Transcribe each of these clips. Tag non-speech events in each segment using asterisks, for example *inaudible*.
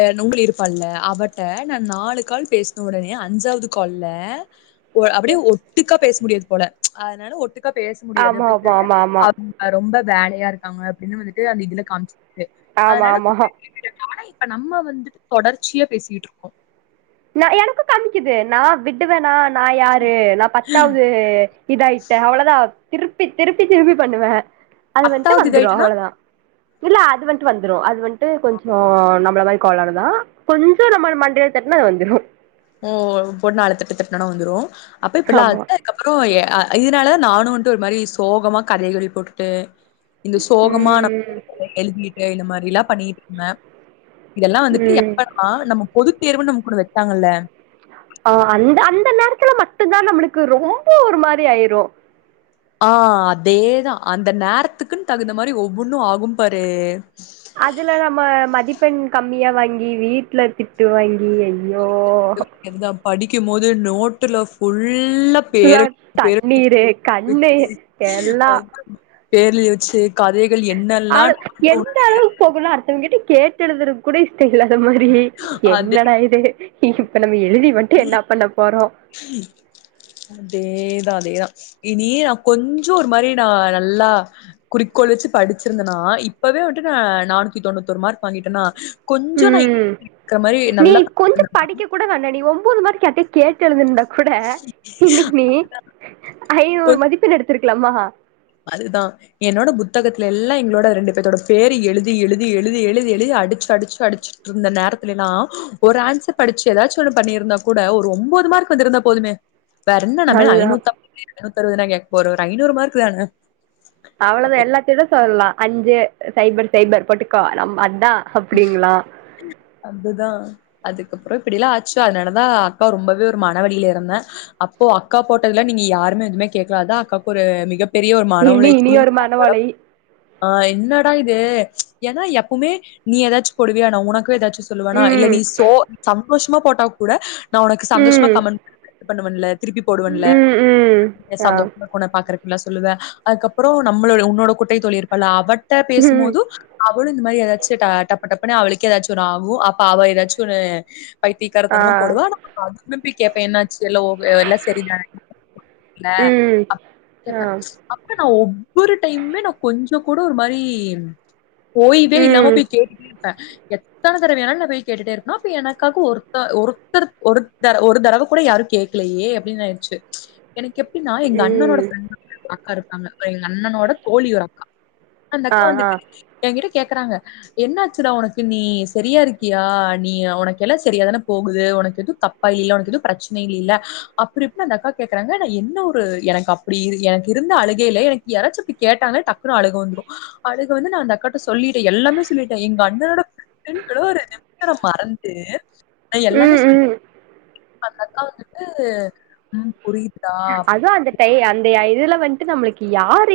அஹ் நுங்ளி இருப்பால்ல அவட்ட நா நாலு கால் பேஸ்ன ஒடனே அஞ்சாவது கால்ல வ அப்டியே ஒட்டுக்கா பேஸ முடியாது போல ச் அதுனால ஒட்டுக்கா பேஸ முடியாது ஆமா அப்டின்னு ஆமா சொல்ட்டு ஆமா அ ரொம்ப வேலயாருக்காங்க அப்டின்னு வந்துட்டு அந்த இதுல காம்ச் ஆமா ஆமா இப்ப நம்ம வந்துட் தொடர்ச்சியா பேசிய்ட்ருக்கோ நா எனக்கு காமிக்குது நா விடுவெனா நா யாரு நா பத்தாவ்து இதாய்ட்ட அவ்ளோதா திர்ப்பி திருப்பி திருப்பி பண்ணுவே அது வன்ட்டு பத்தாவது வந்துரு இதாயிட்டுன்னா அவ்ளதா இல்ல அது வன்ட்டு வந்துரு அது வன்ட் டு கொஞ்சோ நம்ள வைப் கோளாரு தா கொஞ்சோ நம்மள் மண்டய தட் னா வந்துரு ஓ பொண் நாலு தட்டு தட்னோனா வந்துரு அப்ப இப்பில்லா *inaudible* ஆமா அதுக்கப்பறோ ஏ அ இதுனாலதா நானு வன்ட்டு ஒரு மாறி சோகமா *unintelligible* போட்டுட்டு இந்த சோகமா நம்ம ம் *inaudible* எழுதிட் டு இந்த மாறிலா பண்ணிக்ட்ருந்தே இதல்லா வந்துட்டு ம் எப்பன்மா நம்ம பொதுத் தேர்வுன்னு நமுக் ஒன்னு வெப்பாங்கல்ல அ அந்த அந்த நேரத்துல மட்டுந்தா நம்ளுக்கு ரொம்ப ஒரு மாறி ஆய்ரூ ஆ அதேதா அந்த நேரத்துக்குன்னு தகுந்த மாறி ஒவ்வொன்னு ஆகு பாரு அதுல நம்ம மதிப் பெண் கம்மியா வாங்கி வீட்ல திட்டு வாங் கி ஐயோ படிக்கிம் மோது நோட்டுல ஃபுல்லா ஃபுல்லா பேர் எழுதி பேர் எழுதி தண்ணீரு கண்ணு எல்லா பேரெழுதி வெச்சுட்டு கதைகள் என்னெல்லா *inaudible* த்தவங்க கிட்ட கேட்டெழுதுறக்கு கூடெ இல்லாத மாதிரி அதே என்னடா இது ஈசி இப்ப நம்ம எழுதி மட்டு என்னா பண்ண போறோ அதே தா அதே தா இனி நா கொஞ்சோ ஒரு மாறி நா நல்லா குறிக்கோள் வச்சு படிச்சிர்ந்தனா இப்பவே வன்ட்டு நா நானூத்தி தொண்ணூத்தொரு மார்க் வாங்கிட்டனா உம் நீ கொஞ்சோ படிக்க கூட வேணாடி ஒம்போது மார்க் யார்டா கேட்டெழுதிற்ந்தா கூட இன்னைக்கு ஐநூறு கொஞ்ச மதிப்பெண் எடுத்திருக் குலாமா அதுதா என்னோட புத்தகத்துல எல்லா எங்களோட ரெண்டு பேர்த்தோட பேர எழுதி எழுதி எழுதி எழுதி எழுதி அடிச்சு அடிச்சு அடிச்சுட்ருந்த நேரத்துலிலா ஒரு ஆன்சர் படிச்சு எதாச்சு ஒண்ணு பண்ணியிருந்தா கூட ஒரு ஒம்போது மார்க் வந்துருந்தா போதுமே வேற என்ன நம்ம அதுதா *inaudible* து அறுவதுனா கேக்க போற ஒரு ஐநூறு மார்க்தானே அவளதா எல்லாத்தோட சொல்லலா அஞ்சு சைபர் சைபர் போட்டுக்கோ நம்ம அதா அப்டிங்களா அதுதா அதுக் கப்பற இப்படிலா ஆச்சு அதனாலதா அக்கா ரொம்பவே ஒரு மன வலில இருந்த அப்போ அக்கா போட்டதுல நீங்க யாருமே எதுமே கேக்ல அதா அக்காவுக்கு ஒரு மிக நீ நீ ஒரு மன ஒளை ஆ என்னடா இது ஏன்னா எப்பமே நீ எதாச்சு போடுவியா நா உனக்கு எதாச்சு சொல்லுவனா இல்ல ம் நீ சோ சம் மோஷ்மா போட்டா கூட நா ஒனக்கு சந்தோஷ்மா ம் கமென் *inaudible* பண்ணுவன்ல திருப்பி போடுவன்ல ம் ம் ஆ சந்தோஷமா உன்ன பாக்குறத்க்கு சொல்லுவ அதுக்கப்புறம் நம்மளோட உன்னோட குட்டை தோழி இருப்பல்ல அவ ட ம் பேசும்போது அவளு இது மாரி எதாச்சு ட்டு டப்பு டப்புன்னு அவளுக்கே ஏதாச்சு ஒன்னு ஆகும் அப்ப அவ ஏதாச்சு ஒன்னு ஆ பைத்தீக்காரத்தனமா போடுவா நம்ம அது நம்பி கேப்ப என்னா எல்லோ எல்லா செரிதா ம் ஆ அப்ப நா ஒவ்வொரு டைமுமே நா கொஞ்ச இப்ப கூட ஒரு மாரி ஓய்வே இல்லாம ம் பேய் கேட்டுட்டே இருப்பே எத்தன தடவையானாலும் நான் போய் கேட்டுட்டே இருப்பே அப்ப எனக்காக ஒருத்த ஒருத்தர் ஒருத்தர ஒரு தடவ கூட யாரும் கேட்கலையே அப்படின்னு ஆயிடுச்சு எனக்கு எப்டினா எங்க அண்ணனோட ம் ஃப்ரெண்ட் *inaudible* அக்கா இருப்பாங்க அப்பறோ எங்க அண்ணனோட தோழி ஓட அக்கா அந் ஆ அக்கா ஆ வந்துட்டு என்கிட்ட கேக்கறாங்க என்னாச்சுடா உனக்கு நீ சரியா இருக்கியா நீ உனக்கெல்லா சரியாதானே போகுது உனக்கு எதுவு தப்பா இல்லஉனக்கு எதுவு பிரச்சனை இல் இல்ல அப்படி இப்படி அந்த அக்கா கேக்குறாங்க நா என்ன ஒரு எனக்கு அப்படி எனக்கு இருந்த அழுகைல எனக்கு யாராச்சு அப்படி கேட்டாங்கன்ன டக்குனு அழுக வந்துடு அழுக வந்து அந்த அக்காகிட்ட சொல்லிட்டே எல்லாமே சொல்லிட்ட எங்க அண்ணனோட ஃப்ரெண்ட்னு கூட ஒரு நிமிஷ மறந்து நா எல்லாமே ம் சொல்ட்ட ம் அந்த அக்கா வந்துட்டு உம் புரிய அதுவு அந்த டை அந்தயய் இதுல வந்ட்டு நம்ளுக்கு யார்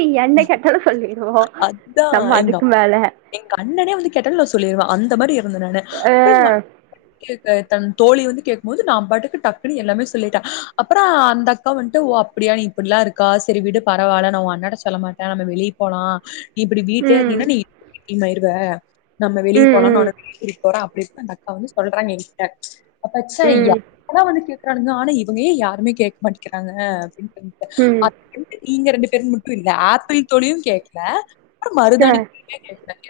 அத்தா நம்ம எங்க அதுக்கு அப் மேல எங்க அண்ணனே வந்து கேட்டாலு நா சொல்லிருவே அந்த அந்தமாரி வந்த நானு ஆ *inaudible* தன் தோழி வந்து கேக்மோது நா பாட்டுக்கு டக்குன்னு எல்லாமே சொல்லிட்டே அப்பறோ அந்த அக்கா வன்ட்டு ஓ அப்டியா நீ இப்டிலா இருக்கா சேரி விடு பரவாயில்ல நா ஓ அண்ணன்ட சொல்ல மாட்டே நம்ம வெளிய போலா இப்டி வீட்லயே ம் இருந்தீன்னா நீ இன்னாயிருவே நம்ம வெளிய ம் போலா ம் நானு *inaudible* வெளி போற அப் அப்டின்னு அந்த அக்கா வந்து சொல்றாங்க என்கிட்ட அப்பாச்சே ம் யாரோ வந்து கேக் இருக்கானுங்க எதுமே யாருமே கேட்க மாட்டேங்கூறாங்க அப்டினு ம் நீங்க ரெண்டு பேரும் இல்ல ஆப்பிள் தோழியு கேக்கல ஆ மருதாணி *inaudible*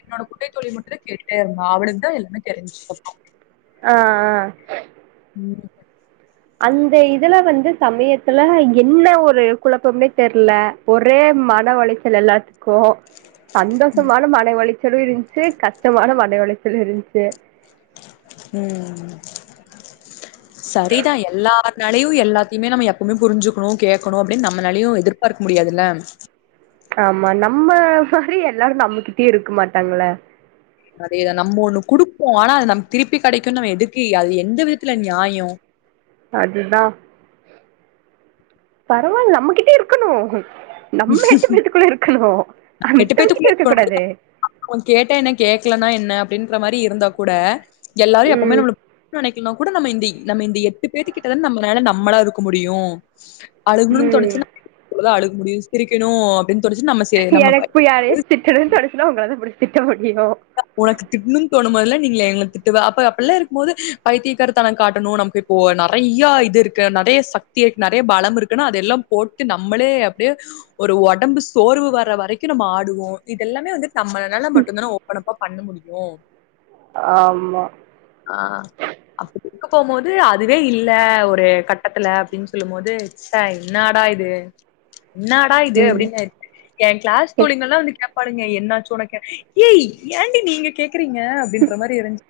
என்னோட குட்டை தோழி மட்டுதா கேட்டுடே இருந்தா அவளுக் தா எல்லாமே தெரிஞ்சிருக்கோ ஆஹ் ஆஹ் உம் அந்த இதுல வந்து சமயத்துல என்ன ஒரு குழப்பம்னே தெர்ல ஒரே மன உளைச்சல் எல்லாத்துக்கு கோ சந்தோஷமான மன ச்சலு இருச்சி கஷ்டமான மன ஒளைச்சலு இருச்சி உம் சரிதா எல்லார் நாலேயு எல்லாத்தையுமே நம்ம எப்பவுமே புரிஞ்சுக்கனோ கேட்கனோ அப்டின்னு நம்மளாலயு எதிர்பாக்க முடியாதுல்ல ஆமா நம்ம மாரி எல்லாரு நம்மகிட்டே இருக்க மாட்டாங்ள அதேதா நம்ம ஒன்னு குடுப்போ ஆனா அது நமக்கு திருப்பி கெடைக்கும்னு நம்ம எதுக்கு அது எந்த விதத்துல நியாயோ அதுதா பரவாயில்ல நம்மகிட்டே இருக்கணு நம்ம எட்டுபேத்துக்குள்ள இருக்கணு மத்தவங்ககிட்ட பேத்துக்குள்ள இருக்க இருக்கணும். கூடாது அதுக்கு அவன் கேட்டா என்ன? கேட்கலன்னா என்ன அப்டின்ற மாரி இருந்தா கூட எல்லாரு எப்பவுமே ம் நம்ம நெனப் இன்னோ கூட நம்ம இந்தி நம்ம இந்தி எட்டு பேத்து கிட்ட தான நம்மலால நம்மளா இருக்க முடியு அழுகுனும்னு ம் தோணுச்சினா அழு முடிவு இருக்கனு அப் எனக்கு இப்ப யாரையோ திட்டனும்னு தோணுச்சுன்னா உங்கள தா புடிச் சிட்டப் உனக்கு திட்னுன்னு தோணும்போதுலா நீங்கள ங்கள திட்டுவ அப்ப அப்பல்லா இருக்கும்மோது பைத்தியகாரத்தனங் காட்டணு நமக்கு இப்போ நறையா இது இருக்கு நறைய சக்தி இருக் நறைய பலம் இருக்குனா அதெல்லாம் போட்டு நம்மளே அப்டே ஒரு ஒடம்பு சோர்வு வர்ற வரைக்கு நம்ம ஆடுவோ இதெல்லாமே வந்து நம்மல்னால மட்டுந்தான ஒ அப்பனப்பா பண்ண முடியும் ஆமா ஆஹ் *inaudible* போது அதுவே இல்ல ஒரு கட்டத்துல அப்டின் சொல்லும்மோது ச்ச என்னாடா இது என்னாடா இது அப்டின்னு ம் என் கிளாஸ் தோழிங்கல்லா வந்து கே பாளுங்க என்னச்சு ஒனக்கு ஏய் ஏண்டி நீங்க கேக்குறீங்க அப்படின்ற மாரி இருஞ்ச்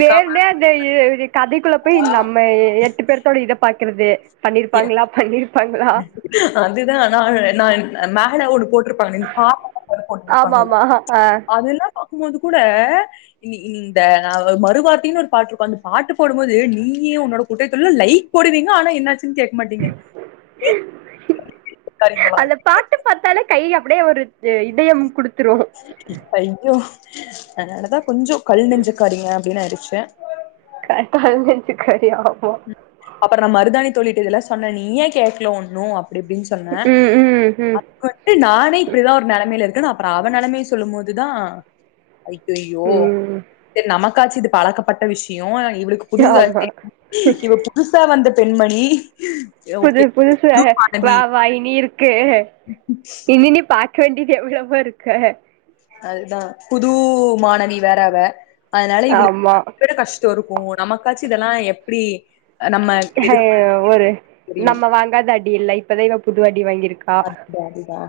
வேனுனே அதயே கதை குள்ள போய் நம்ம எட்டு பேரத்தோட இத ப பாக்கறது அதுதா நா நா அ மேல ஒடு போட் ஆமாமா ஹ பாகும்மோது கூட இனி இனிந்த மறுவார்த்தைனு ஒரு பாட்டுருக்கு அந்த பாட்டு போடும்மோது நீயே உன்னோட குட்டை தொழ்ல லைக் போடுவீங்க ஆனா என்னாச்சு *unintelligible* அந்த பாட்டு பாத்தாலே கை அப்டே ஒரு து இதயம் குடுத்துருவோ ஐயோ அதனாலதா கொஞ்சோ கல் நெஞ்சுக்காரீங்க அப்படின்னு ஆயிடுச்சு கா கல் நெஞ்சு காரியா அப்பற நா மருதானி தோழிட்ட இதுலா சொன்ன நீ ஏன் கேக்கல ஒண்ணு அப் அப்டிப்டின்னு சொன்ன ம் ம் ம் அப் வன்ட்டு நானே இப்படிதா ஒரு நெலமைல இருக் ட்டு நா அப்பற அவ நலமைய சொல்லும் மோதுதா ஐயய்யோ ம் சரி நமக்காச்சிது பழக்கப்பட்ட விஷியோ இவளுக்கு புதுசா ஆமா இவ புதுசா தா அந்த பெண்மணி புது ஓகே புதுசு புது வா மாணவி வா இனி இருக்கு இனி நி பா க்க வேண்டிது எவ்வளவோ இருக்கு அதுதா புதூ மாணவி வேற அவ அதுனால இவளுக் ஆமா விட கஷ் தோருக்கு நமக்காச்சி இதெல்லா எப்டி நம்ம எடுத்து ஒரு புரியும் நம்ம வாங்காத அடி இல்ல இப்பதா இவ பு து அடி வாங்கி அத்தா அதுதா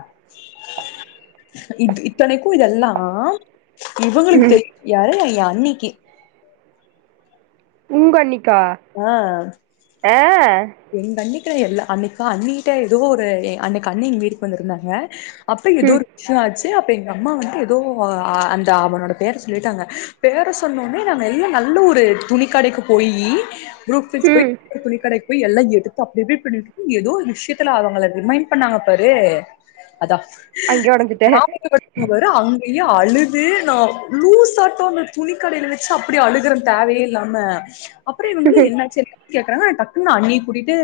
இத் இத்தனைக்கு இதெல்லா இவங்களுக்கு ம் தெரியு யாரு அய்யா அண்ணிக்கி உங்கண்ணி கா ஆ ஆ எங்க அண்ணிக்கு எல்லா அன்னைக்கா அண்ணிட்ட எதுவோ ஒரு எ அன்னைக்கு அண்ணி எங்க வீட்டுக்கு வந்திருந்தாங்க அப்ப ஏதோ ம் ஒரு விஷ்யோ ஆச்சு தே அப்டிங்றா எங்க அம்மா வந்துட்டு ஏதோ ஆ அந்த அவனோட பேர சொல்லிட்டாங்க பேர சொன்னோனே நாங்க எல்லா நல்ல ஒரு துணிக்கடைக்கு போயி புரூக் ஃபீல்ட்ஸ் போய் ம் துணிக்கடை போய் எல்லா எடுத்து *unintelligible* ஏதோ ஒரு விஷ்யத்துல அவங்கள ரிமைண்ட் பண்ணாங்க பாரு அதா அங்கயே ஒடஞ்சுட்டே ஞாபகப்படுத்து பாரு அங்க ய்யா அழுது நா லூஸாட்டோ அந்த துணி கடைல வெச்சு அப்டி அழுகுறே தேவையே இல்லாம அப்புறோ இவுங்க எல்லா என்னாச்சு எ கேக்கறாங்க ஆ டக் னு அண்ணிய கூட்டிட்டு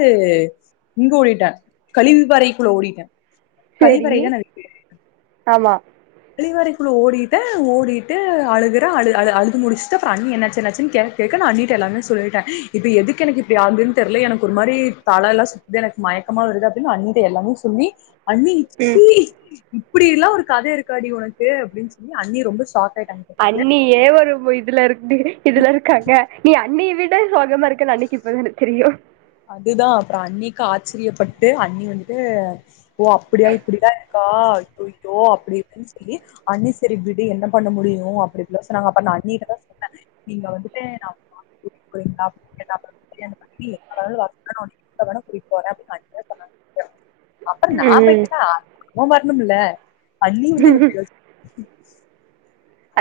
இங்க ஓடிட்டே கழிவு பாறைகுள்ள ஓடிட்டே சேரி கழிவறைதானே அதுக்கு பேரு ஆமா கழிவறைக்குள்ள ஓடிட்டே ஓடிட்டு அழுகுற அழு அழு அழுது முடிச்சுட்டு அப்பற அண்ணி என்னாச்சு என்னாச்சுனு கேக்க கேக்க நா அண்ணிட்ட எல்லாமே சொல்டே இது எதுக்கு எனக்கு இப்டி ஆகுதுன்னு தெர்ல எனக்கு ஒரு மாரி தலலா சுத்து எனக்கு மயக்கமா வருது அப்டின்னு அண்ணிட்ட எல்லாமே சொல்லி அண்ணி ம் ச்சி இப்பிடி எல்லா ஒரு கத இருக் காடி உனக்கு அப்டின்னு சொல்லி அண்ணி ரொம்ப சாக் அண்ணியே ஒரு இவ் இதுல இருக்ந்து இதுல இருக்காங்க நீ அண் ண்ணிய விட சோகமா இருக்கன்னு அண்ணிக்கு இப்பதா எனக்கு தெரியு அதுதா அப்புற அண்ணிக்கு ஆச்சிரியப்பட்டு அண்ணி வந்துட்டு ஓ அப்பிடியா இப்டிதா இருக்கா போய்க்கோ அப்டி இப்டின்னு சொல்லி அண்ணி செரி விடு என்ன பண்ண முடியு அப்டி பேசுனாங்க அப்பர் நா அண்ணிட்ட தா சொன்னே நீங்க வந்துட்டு *inaudible* அதாவது *inaudible* எங்க வேணா கூட்டிட்டு போறே *inaudible* அப்பற நா ம் பேய்ட்டனா அவ வரணுமில்ல அண்ணி வந்து என்ன *unintelligible*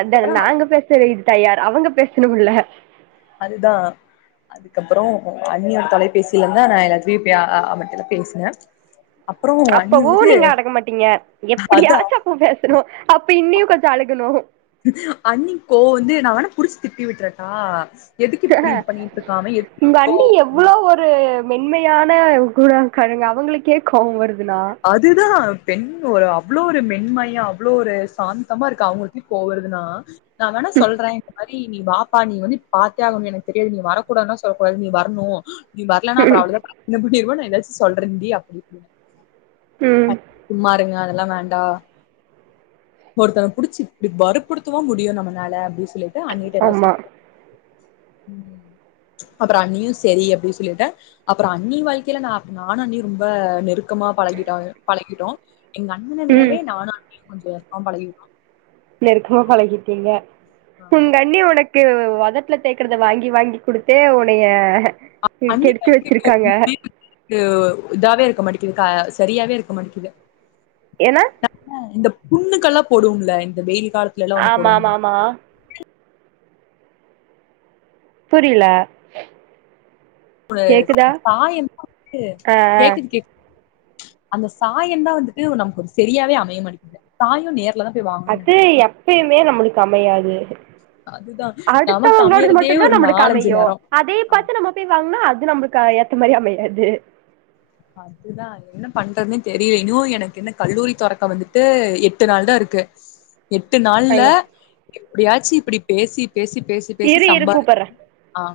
அதான அவ நாங்க பேசுற இது தயார் அவங்க பேசணும்ல அதுதா அதுக்கப்பறோ அண்ணியோட தொலைபேசிலிந்தா நா எல்லாத்துட்டயு *unintelligible* அவன்ட்டல்லா பேசுன அப்பவு நீங்க அடக்க மாட்டீங்க அதா எப்டியாச்சு அப்போ பேசணு அப்ப இன்னியு கொஞ்சோ அழுகணு அன்னிக்கோ வந்து நா வேனா புடிச்சு திட்டி விட்றட்டா எதுக்கு இப்டி இது பண்ணிட்ருக்கா அவன் உங்க எதுக்கிவ்ளோ அண்ணி எவ்ளோ ஒரு மென்மையான குனாக்காரங்க அவங்களுக்கே கோவோ வரு அதுதா பெண் ஒரு அவ்வளோ ஒரு மென்மயா அவ்வளோ ஒரு சாந்தமா இருக்க அவுங்களுக்கே கோவருதுனா நா வேணா ம் சொல்ற இந்த மாரி நீ வாப்பா நீ வந்து பாத்தே ஆகணு எனக்கு தெரியாது நீ வரக்கூடானா சொல்லக்கூடாது நீ வரணு நீ வர்லனா அப்றோ ம் அவ்ளோதா *unintelligible* தாச்சு சொல்றன்டி அப்டி ம் சும்மா இருங்க அத லா வேண்டா ஒருத்தன புடிச்சு இப்படி வருப்புடுத்தவா முடியு நம்மனால அப்டி சொ சொல்லிட்டு அன்னிட்ட எதா ஆமா *inaudible* அப்பறொ அன்னியு செரி அப்டி சொல்லிட்டு அப்பறொ அன்னி வாழ்க்கைல நா நானு அண்ணியு ரொம்ப நெருக்கமா பழகிடா பழகிடோ எங்கண்ணன ம் விடவே நானு அன்னியு கொஞ்ச அவன் பழகிட்டோ நெருருக்கமா பழகிட்டீங்க ஆமா. உங்கண்ணி உனக் க்கு வொதட்ல தேக்கறத வாங்கி வாங்கி குடுத்தே உன்னய *inaudible* கு இதாவே இருக்க மாட்டிக்குது க சரியாவே இருக்க மாட்டிக்குது ஏன்னா ந இந்த புண்ணுக்கல்லா போடும்ல இந்த வெயி ஆமா ஆமா ஆமா புரில உ சாயன் ஆ *inaudible* ஆ கேக்குது கேக்கு அந்த சாயன் தா வந்துட்டு நமக்கு ஒரு சரியாவே அமைய மாட்டிகுது சாயும் நே அது எப்பயுமே நம்மளுக்கு அமையாது நெனைக்கிறேன். அதுதான் நமக்கு அடுத்தவங்களோடது அமையறதே மட்டுுந்தா ஒரு நம்மளுக்கு அமையு நேரம். அதே அ பாத்து நம்ம போய் வாங்கனா அது து நம்மளுக்கு அ ஏத்த மாரி அமையாது அதுதா என்ன பண்றது தெரில இன்னு எனக்கு கல்லூரி தொறக்க வந்துட்டு எட்டு நாள் தா இருக்கு எட்டு நாள்ல ஐயோ ப்டியாச்சு இப்டி பேசி பேசி பேசி பேசி இரு இரு சம்பாத கூப்பட்றே ஆ